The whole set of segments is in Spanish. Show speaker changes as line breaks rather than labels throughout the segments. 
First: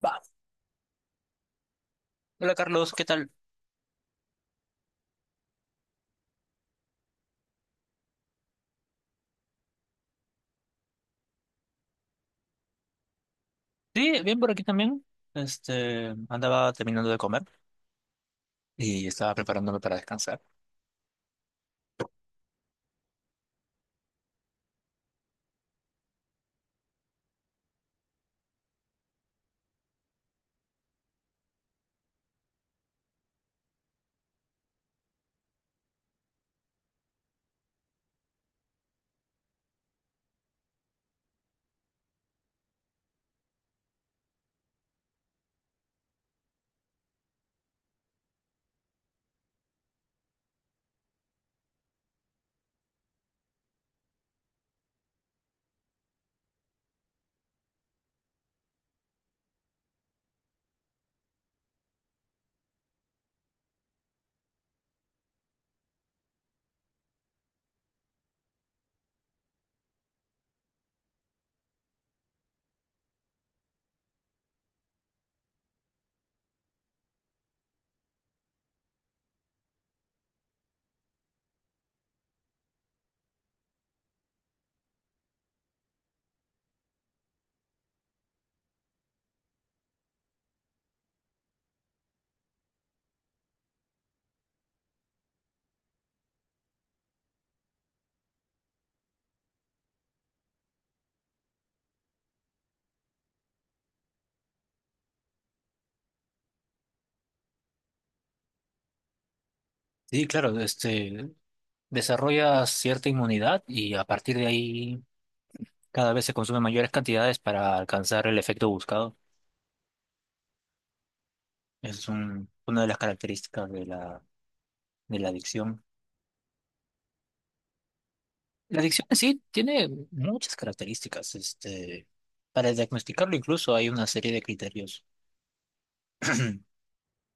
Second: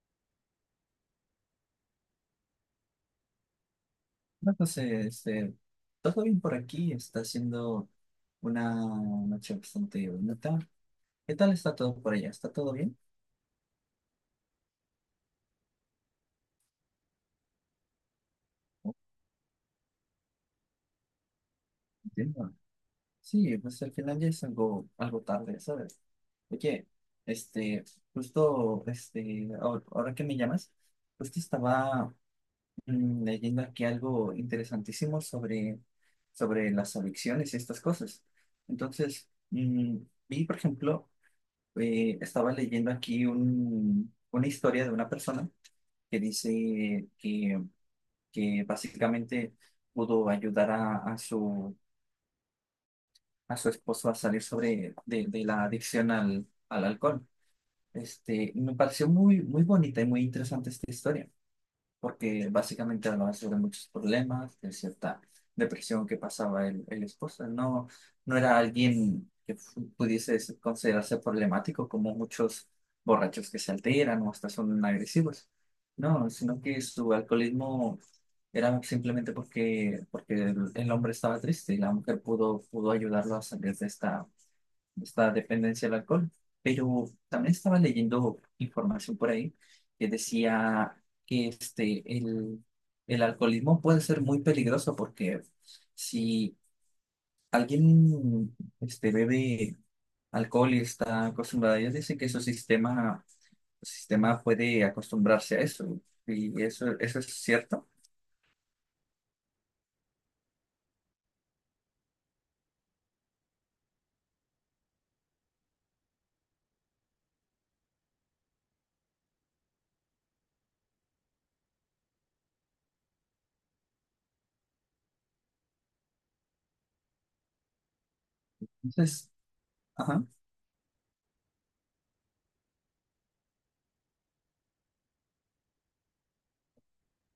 Va. Hola Carlos, ¿qué tal?
No, José, todo bien por aquí, está siendo una noche bastante bonita. ¿Qué tal está todo por allá? ¿Está todo bien?
Sí, bien por aquí también. Andaba terminando de comer
Oh,
y estaba preparándome para descansar.
entiendo. Sí, pues al final ya es algo tarde, ¿sabes? Oye, este, justo, ahora que me llamas, justo estaba leyendo aquí algo interesantísimo sobre las adicciones y estas cosas. Entonces, vi, por ejemplo, estaba leyendo aquí una historia de una persona que dice que básicamente pudo ayudar a a su esposo a salir sobre de la adicción al alcohol. Este, me pareció muy, muy bonita y muy interesante esta historia, porque básicamente hablaba sobre muchos problemas, de cierta depresión que pasaba el esposo. No, no era alguien que pudiese considerarse problemático como muchos borrachos que se alteran o hasta son agresivos. No, sino que su alcoholismo era simplemente porque el hombre estaba triste y la mujer pudo ayudarlo a salir de esta dependencia al alcohol. Pero también estaba leyendo información por ahí que decía que el alcoholismo puede ser muy peligroso porque si alguien bebe alcohol y está acostumbrado, ellos dicen que su su sistema puede acostumbrarse a eso. Y eso es cierto.
Sí, claro, desarrolla cierta inmunidad y a partir de ahí cada vez se consumen mayores cantidades para alcanzar el efecto buscado. Es una de las características de de la adicción. La adicción en
Entonces,
sí tiene
ajá.
muchas características. Para diagnosticarlo incluso hay una serie de criterios.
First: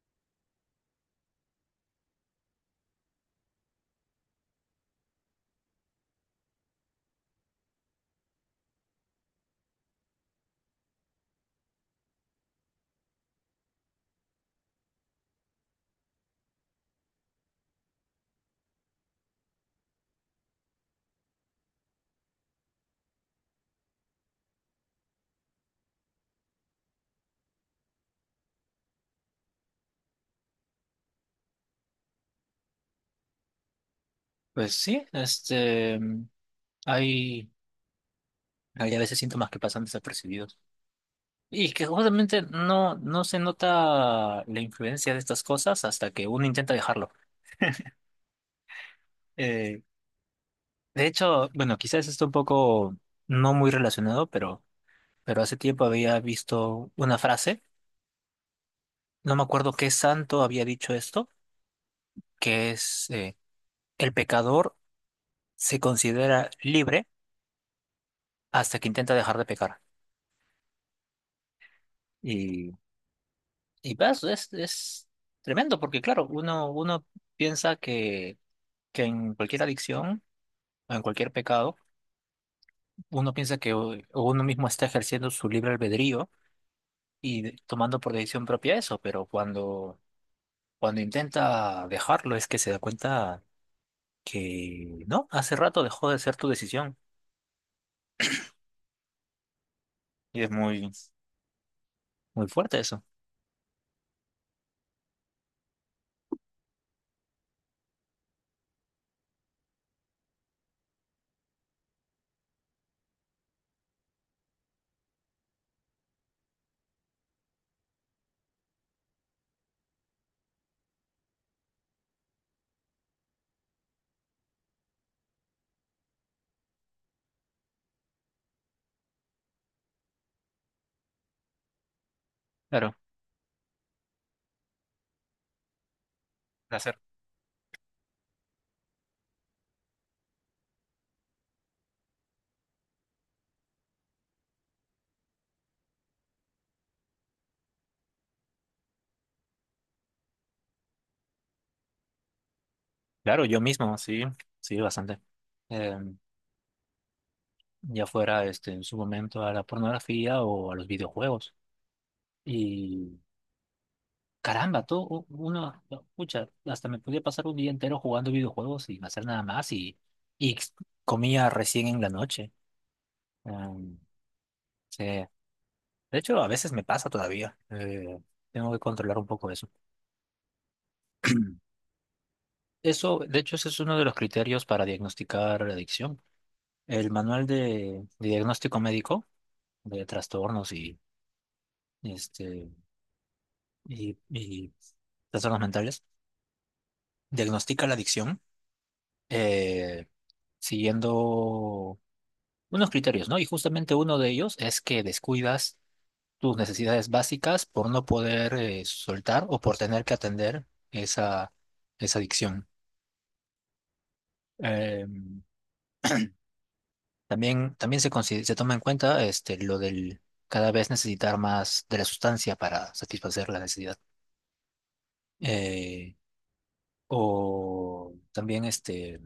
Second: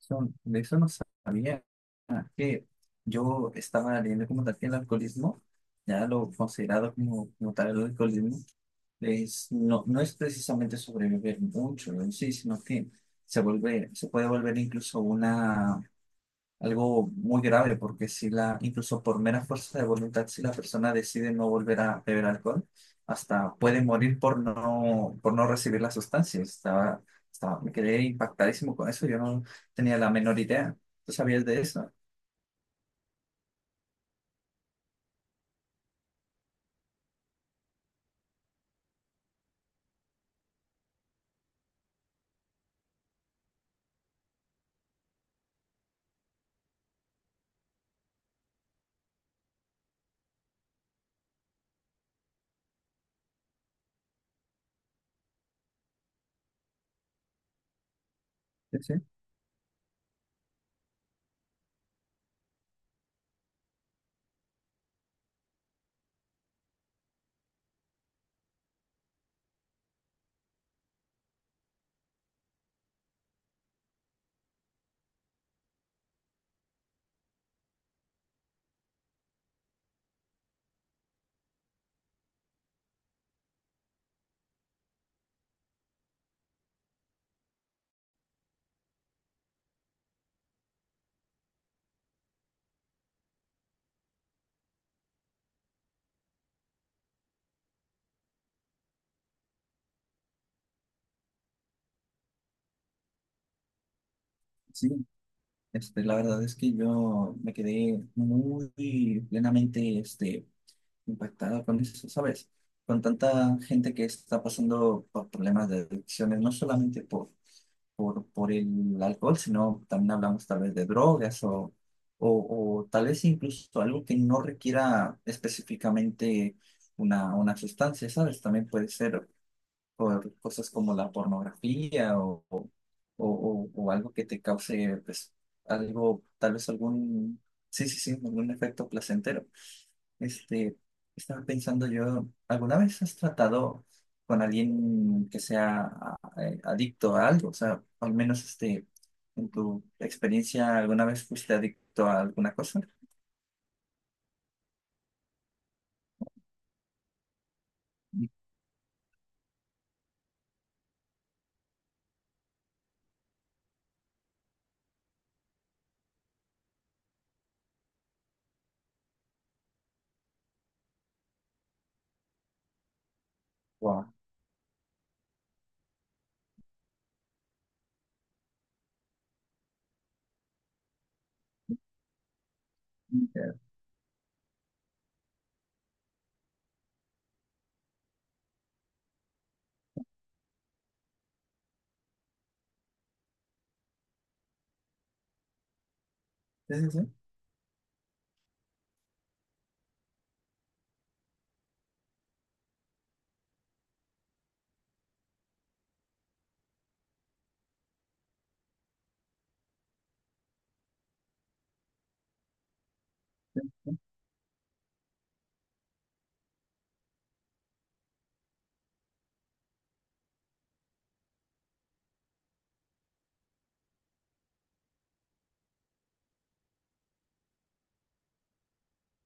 De eso no sabía. Ah, que yo estaba leyendo como tal que el alcoholismo, ya lo considerado como, como tal el alcoholismo, es, no, no es precisamente sobrevivir mucho en sí, sino que se se puede volver incluso una algo muy grave, porque si incluso por mera fuerza de voluntad, si la persona decide no volver a beber alcohol, hasta puede morir por por no recibir la sustancia. Estaba, me quedé impactadísimo con eso, yo no tenía la menor idea. ¿Tú sabías de eso?
Pues sí, este, hay Había a veces síntomas que pasan desapercibidos. Y que justamente no se nota la influencia de estas cosas hasta que uno intenta dejarlo. Eh, de hecho, bueno, quizás esto un poco no muy relacionado, pero hace tiempo había visto una frase,
Sí, sí.
no me acuerdo qué santo había dicho esto, que es el pecador se considera libre hasta que intenta dejar de pecar. Y, y pues, es tremendo, porque claro, uno piensa que en cualquier adicción o en cualquier pecado, uno piensa que uno mismo está ejerciendo su libre albedrío y tomando por decisión propia eso, pero cuando intenta dejarlo es que se da cuenta que no, hace rato dejó de ser tu decisión y es muy, muy fuerte eso.
Sí. Este, la verdad es que yo me quedé muy plenamente impactada con eso, ¿sabes? Con tanta gente que está pasando por problemas de adicciones, no solamente por el alcohol, sino también hablamos tal vez de drogas o tal vez incluso algo que no requiera específicamente una sustancia, ¿sabes? También puede ser por cosas como la pornografía
Claro.
o algo que te cause, pues, tal vez
Placer.
algún, sí, sí, sí, algún efecto placentero. Este, estaba pensando yo, ¿alguna vez has tratado con alguien que sea adicto a algo? O sea, al menos este, en tu experiencia, ¿alguna vez fuiste adicto a alguna cosa?
Claro, yo mismo, sí, sí, bastante. Eh, ya fuera en su momento a la pornografía o a los videojuegos. Caramba, todo uno, no, pucha, hasta me podía pasar un día entero jugando videojuegos sin hacer nada más y comía recién en la noche. Em,
Wow.
sí. De hecho, a veces me pasa todavía. Tengo que controlar un poco eso. Eso, de hecho,
Sí,
ese es uno de los criterios para diagnosticar la adicción. El manual de diagnóstico médico de trastornos este, y trastornos mentales
sí, sí.
diagnostica la adicción eh, siguiendo unos criterios, ¿no? Y justamente uno de ellos es que descuidas tus necesidades básicas por no poder soltar o por tener que atender esa, esa adicción. Eh, También, también se toma en cuenta lo del cada vez necesitar más de la sustancia para satisfacer la necesidad. Eh, o también,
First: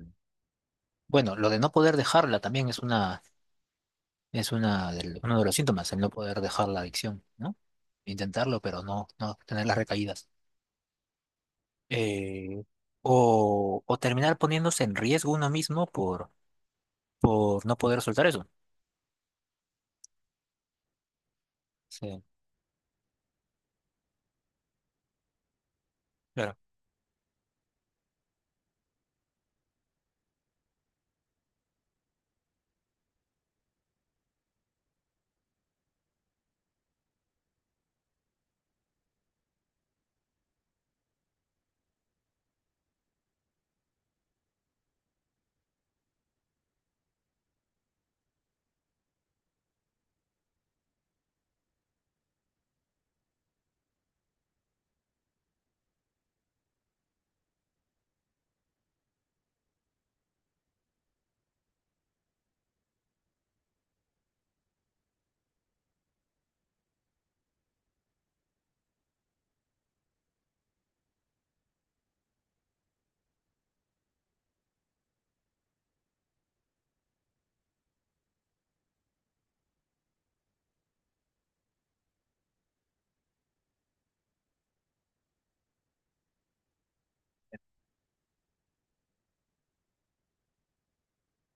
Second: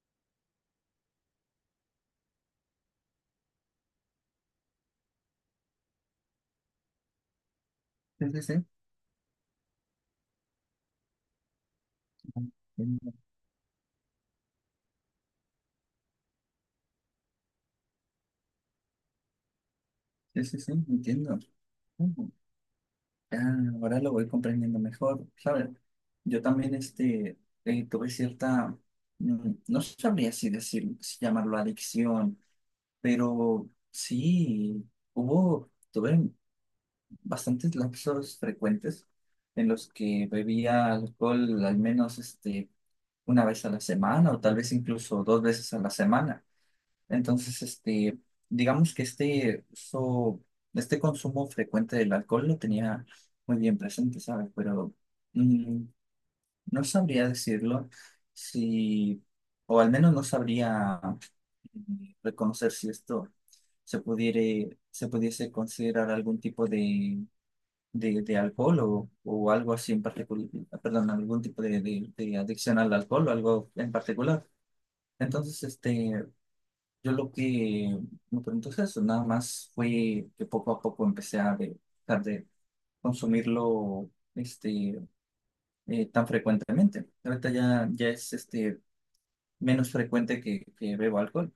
bueno, lo de no poder dejarla también es es uno de los síntomas, el no poder dejar la adicción, ¿no?
Sí, sí,
Intentarlo,
sí.
pero no tener las recaídas. eh, o, o terminar poniéndose en riesgo uno mismo por no poder soltar eso.
Sí, sí, sí, entiendo.
Sí,
Ah, ahora lo voy comprendiendo mejor, ¿sabes? Yo
claro.
también tuve no sabría si decir, si llamarlo adicción, pero sí, tuve bastantes lapsos frecuentes en los que bebía alcohol al menos este, una vez a la semana o tal vez incluso dos veces a la semana. Entonces, este, digamos que este este consumo frecuente del alcohol lo tenía muy bien presente, ¿sabes? Pero mm, no sabría decirlo si, o al menos no sabría reconocer si esto se pudiese considerar algún tipo de alcohol o algo así en particular, perdón, algún tipo de adicción al alcohol o algo en particular. Entonces, este, yo lo que me pregunto es eso, nada más fue que poco a poco empecé a dejar de consumirlo este, tan frecuentemente. Ahorita ya es este, menos frecuente que bebo alcohol.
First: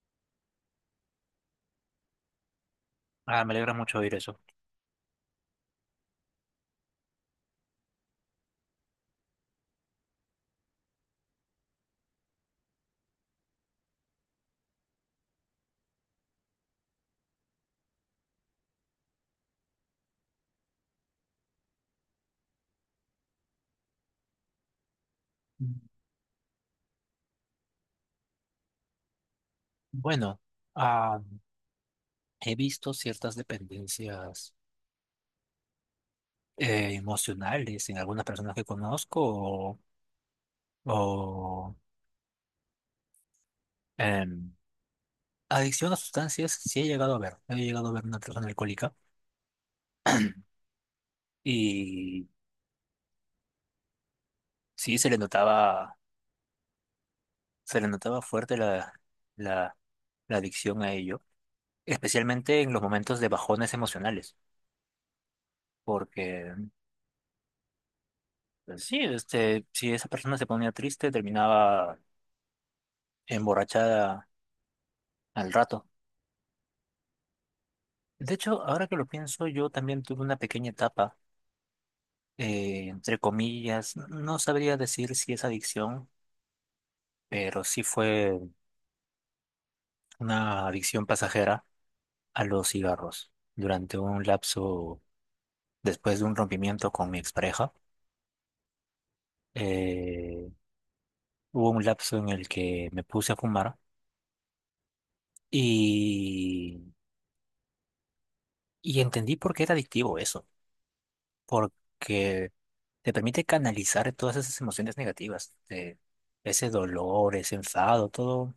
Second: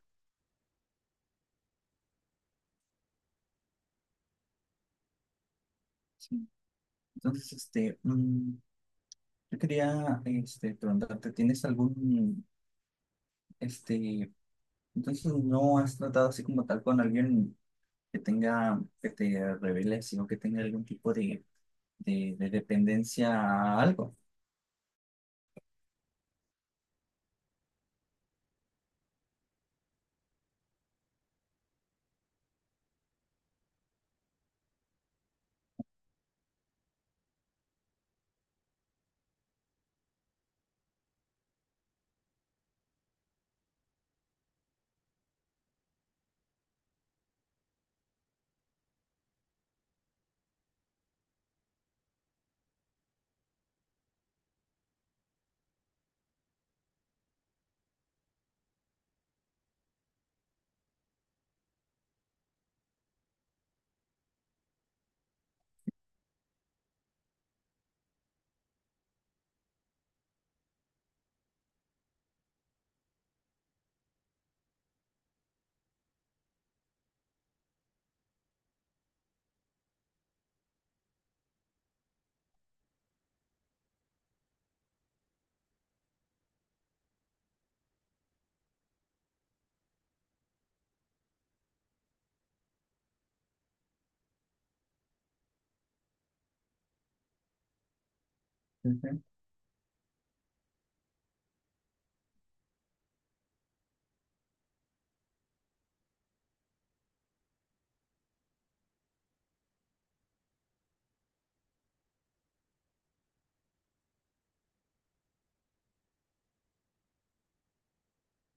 Ah, me alegra mucho oír eso.
Sí. Entonces, yo quería este, preguntarte, ¿tienes algún, este, entonces no has tratado así como tal con alguien que tenga, que te revele, sino que tenga algún tipo de dependencia a algo?
Mm. Bueno, ah, he visto ciertas dependencias emocionales en algunas personas que conozco o, em, adicción a sustancias, sí he llegado a ver. He llegado a ver una persona alcohólica y sí se le notaba fuerte la, la adicción a ello, especialmente en los momentos de bajones emocionales, porque pues, sí, si esa persona se ponía triste, terminaba emborrachada al rato. De hecho, ahora que lo pienso, yo también tuve una pequeña etapa, entre comillas, no sabría decir si es adicción, pero sí fue una adicción pasajera a los cigarros durante un lapso después de un rompimiento con mi expareja.
Ujú.
eh, Hubo un lapso en el que me puse a fumar. Y Y entendí por qué era adictivo eso, porque te permite canalizar todas esas emociones negativas, ese dolor, ese enfado, todo.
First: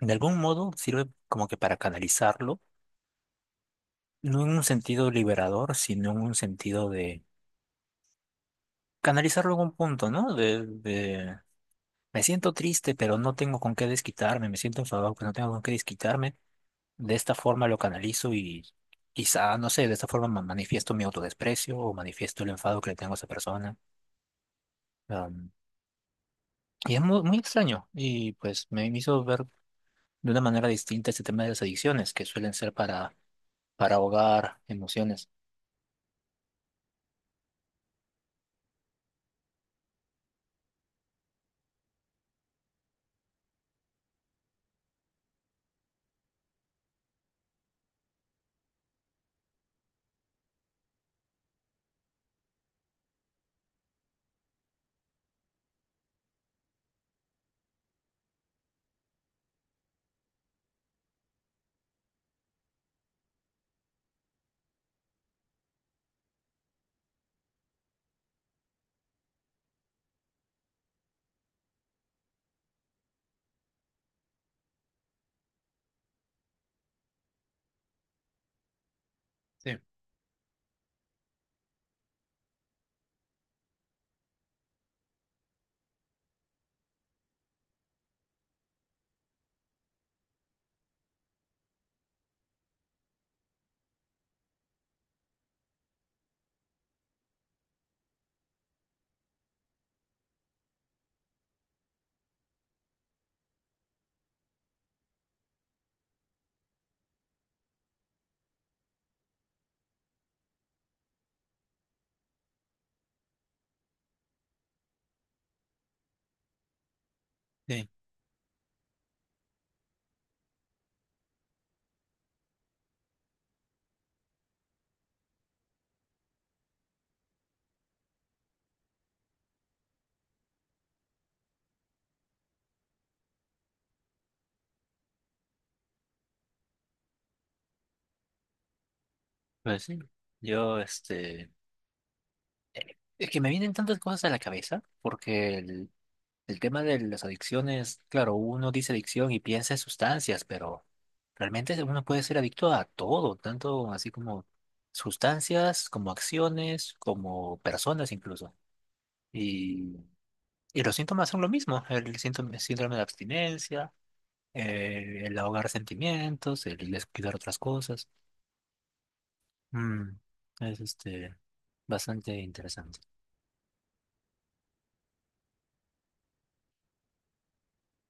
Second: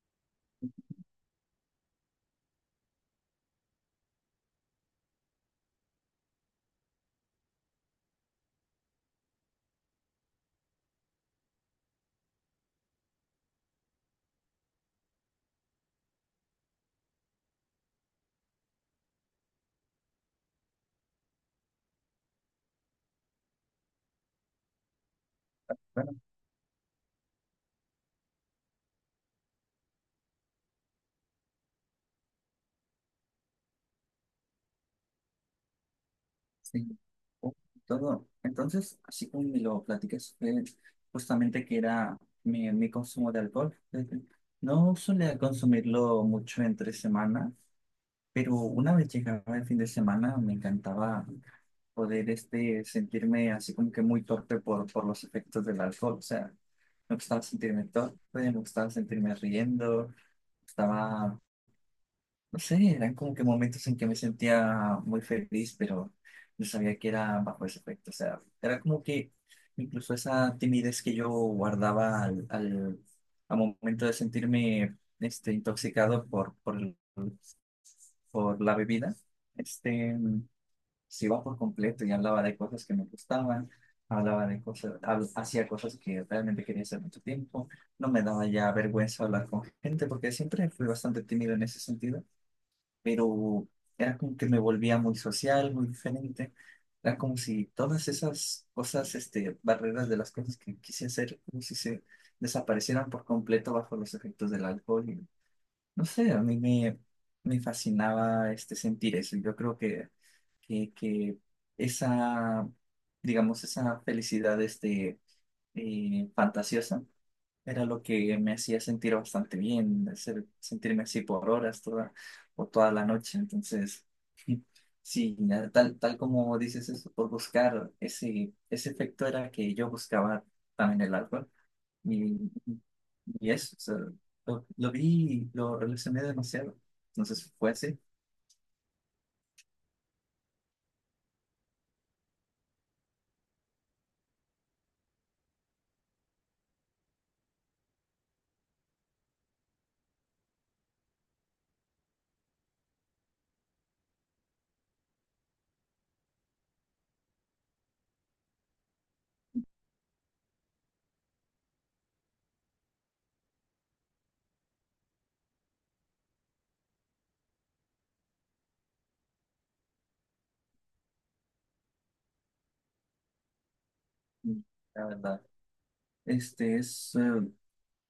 De algún modo sirve como que para canalizarlo, no en un sentido liberador, sino en un sentido de canalizarlo en un punto, ¿no? De Me siento triste, pero no tengo con qué desquitarme, me siento enfadado, pero no tengo con qué desquitarme. De esta forma lo canalizo y quizá, no sé, de esta forma manifiesto mi autodesprecio o manifiesto el enfado que le tengo a esa persona. Y es muy, muy extraño. Y pues me hizo ver de una manera distinta este tema de las adicciones, que suelen ser para ahogar emociones.
Sí, oh, todo. Entonces, así como me lo platicas, fue justamente que era mi consumo de alcohol. Desde- No solía consumirlo mucho entre semana, pero una vez llegaba el fin de semana me encantaba poder este, sentirme así como que muy torpe por los efectos del alcohol. O sea, me gustaba sentirme torpe, me gustaba sentirme riendo, estaba no sé, eran como que momentos en que me sentía muy feliz, pero no sabía que era bajo ese efecto. O sea, era como que incluso esa timidez que yo guardaba al momento de sentirme este, intoxicado por la bebida,
Sí,
este, se iba por completo y hablaba de cosas que me gustaban, hablaba de cosas, hacía cosas que realmente quería hacer mucho tiempo. No me daba ya vergüenza hablar con gente porque siempre fui bastante tímido en ese sentido, pero era como que me volvía muy social, muy diferente. Era como si todas esas cosas, este, barreras de las cosas que quise hacer, como si se desaparecieran por completo bajo los efectos del alcohol. Y, no sé, a me fascinaba este, sentir eso. Yo creo que esa, digamos, esa felicidad fantasiosa era
sí.
lo que me hacía sentir bastante bien, hacer, sentirme así por horas toda, o toda la noche. Entonces, sí, ya tal como dices eso, por buscar ese efecto era que yo buscaba también el alcohol. Y, y eso, o sea, lo vi, y lo relacioné demasiado. Entonces fue así,
Pues sí, yo, es que me vienen tantas cosas a la cabeza, porque el tema de las adicciones, claro, uno dice adicción y piensa en sustancias, pero realmente uno puede ser adicto a todo, tanto así como sustancias, como acciones, como personas incluso. Y los síntomas son lo mismo, el síntoma, síndrome de abstinencia, el ahogar sentimientos, el descuidar otras cosas. Mm, es bastante interesante.
la verdad. Este es,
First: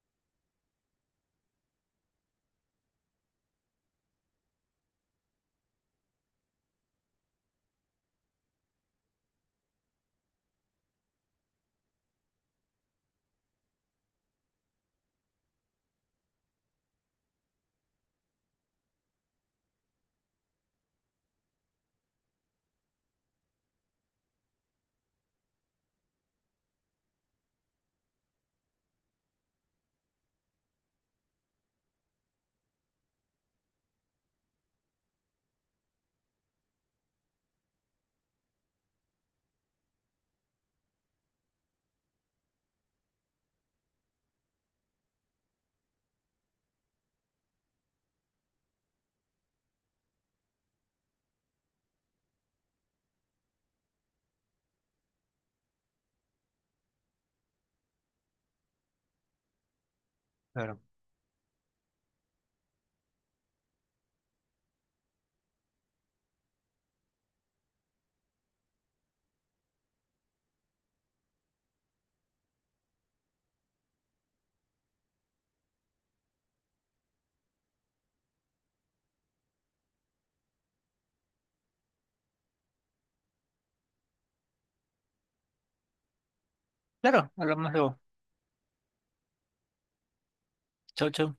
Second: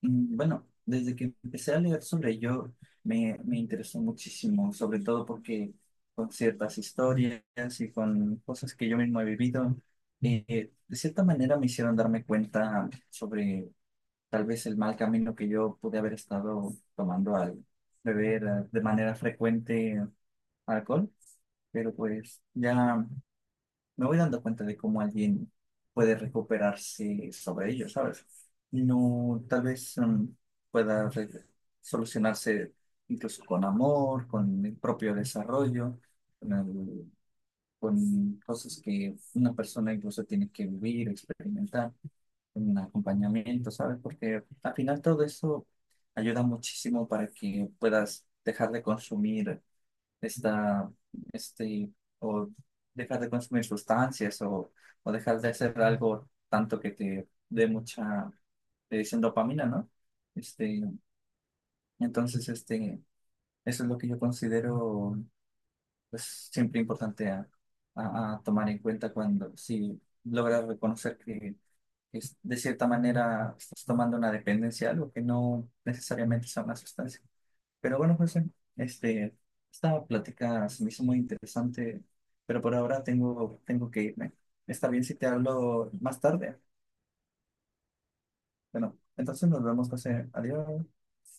mm, bueno, desde que empecé a leer sobre ello, me interesó muchísimo, sobre todo porque con ciertas historias y con cosas que yo mismo he vivido, de cierta manera me hicieron darme cuenta sobre tal vez el mal camino que yo pude haber estado tomando al beber de manera frecuente alcohol, pero pues ya me voy dando cuenta de cómo alguien puede recuperarse sobre ello, ¿sabes? No, tal vez pueda solucionarse incluso con amor, con el propio desarrollo, con, el- con cosas que una persona incluso tiene que vivir, experimentar, un acompañamiento, ¿sabes? Porque al final todo eso ayuda muchísimo para que puedas dejar de consumir esta, este, o dejar de consumir sustancias o dejar de hacer algo tanto que te dé mucha, te dicen dopamina, ¿no?
Claro.
Este, entonces, este, eso es lo que yo considero, pues, siempre importante a tomar en cuenta cuando, si logras reconocer que de cierta manera estás tomando una dependencia, algo que no necesariamente sea una sustancia. Pero bueno, José, este, esta plática se me hizo muy interesante, pero por ahora tengo que irme. Está bien si te hablo más tarde.
Claro, hablamos luego.
Bueno, entonces nos vemos, José. Adiós.
Chau, chau.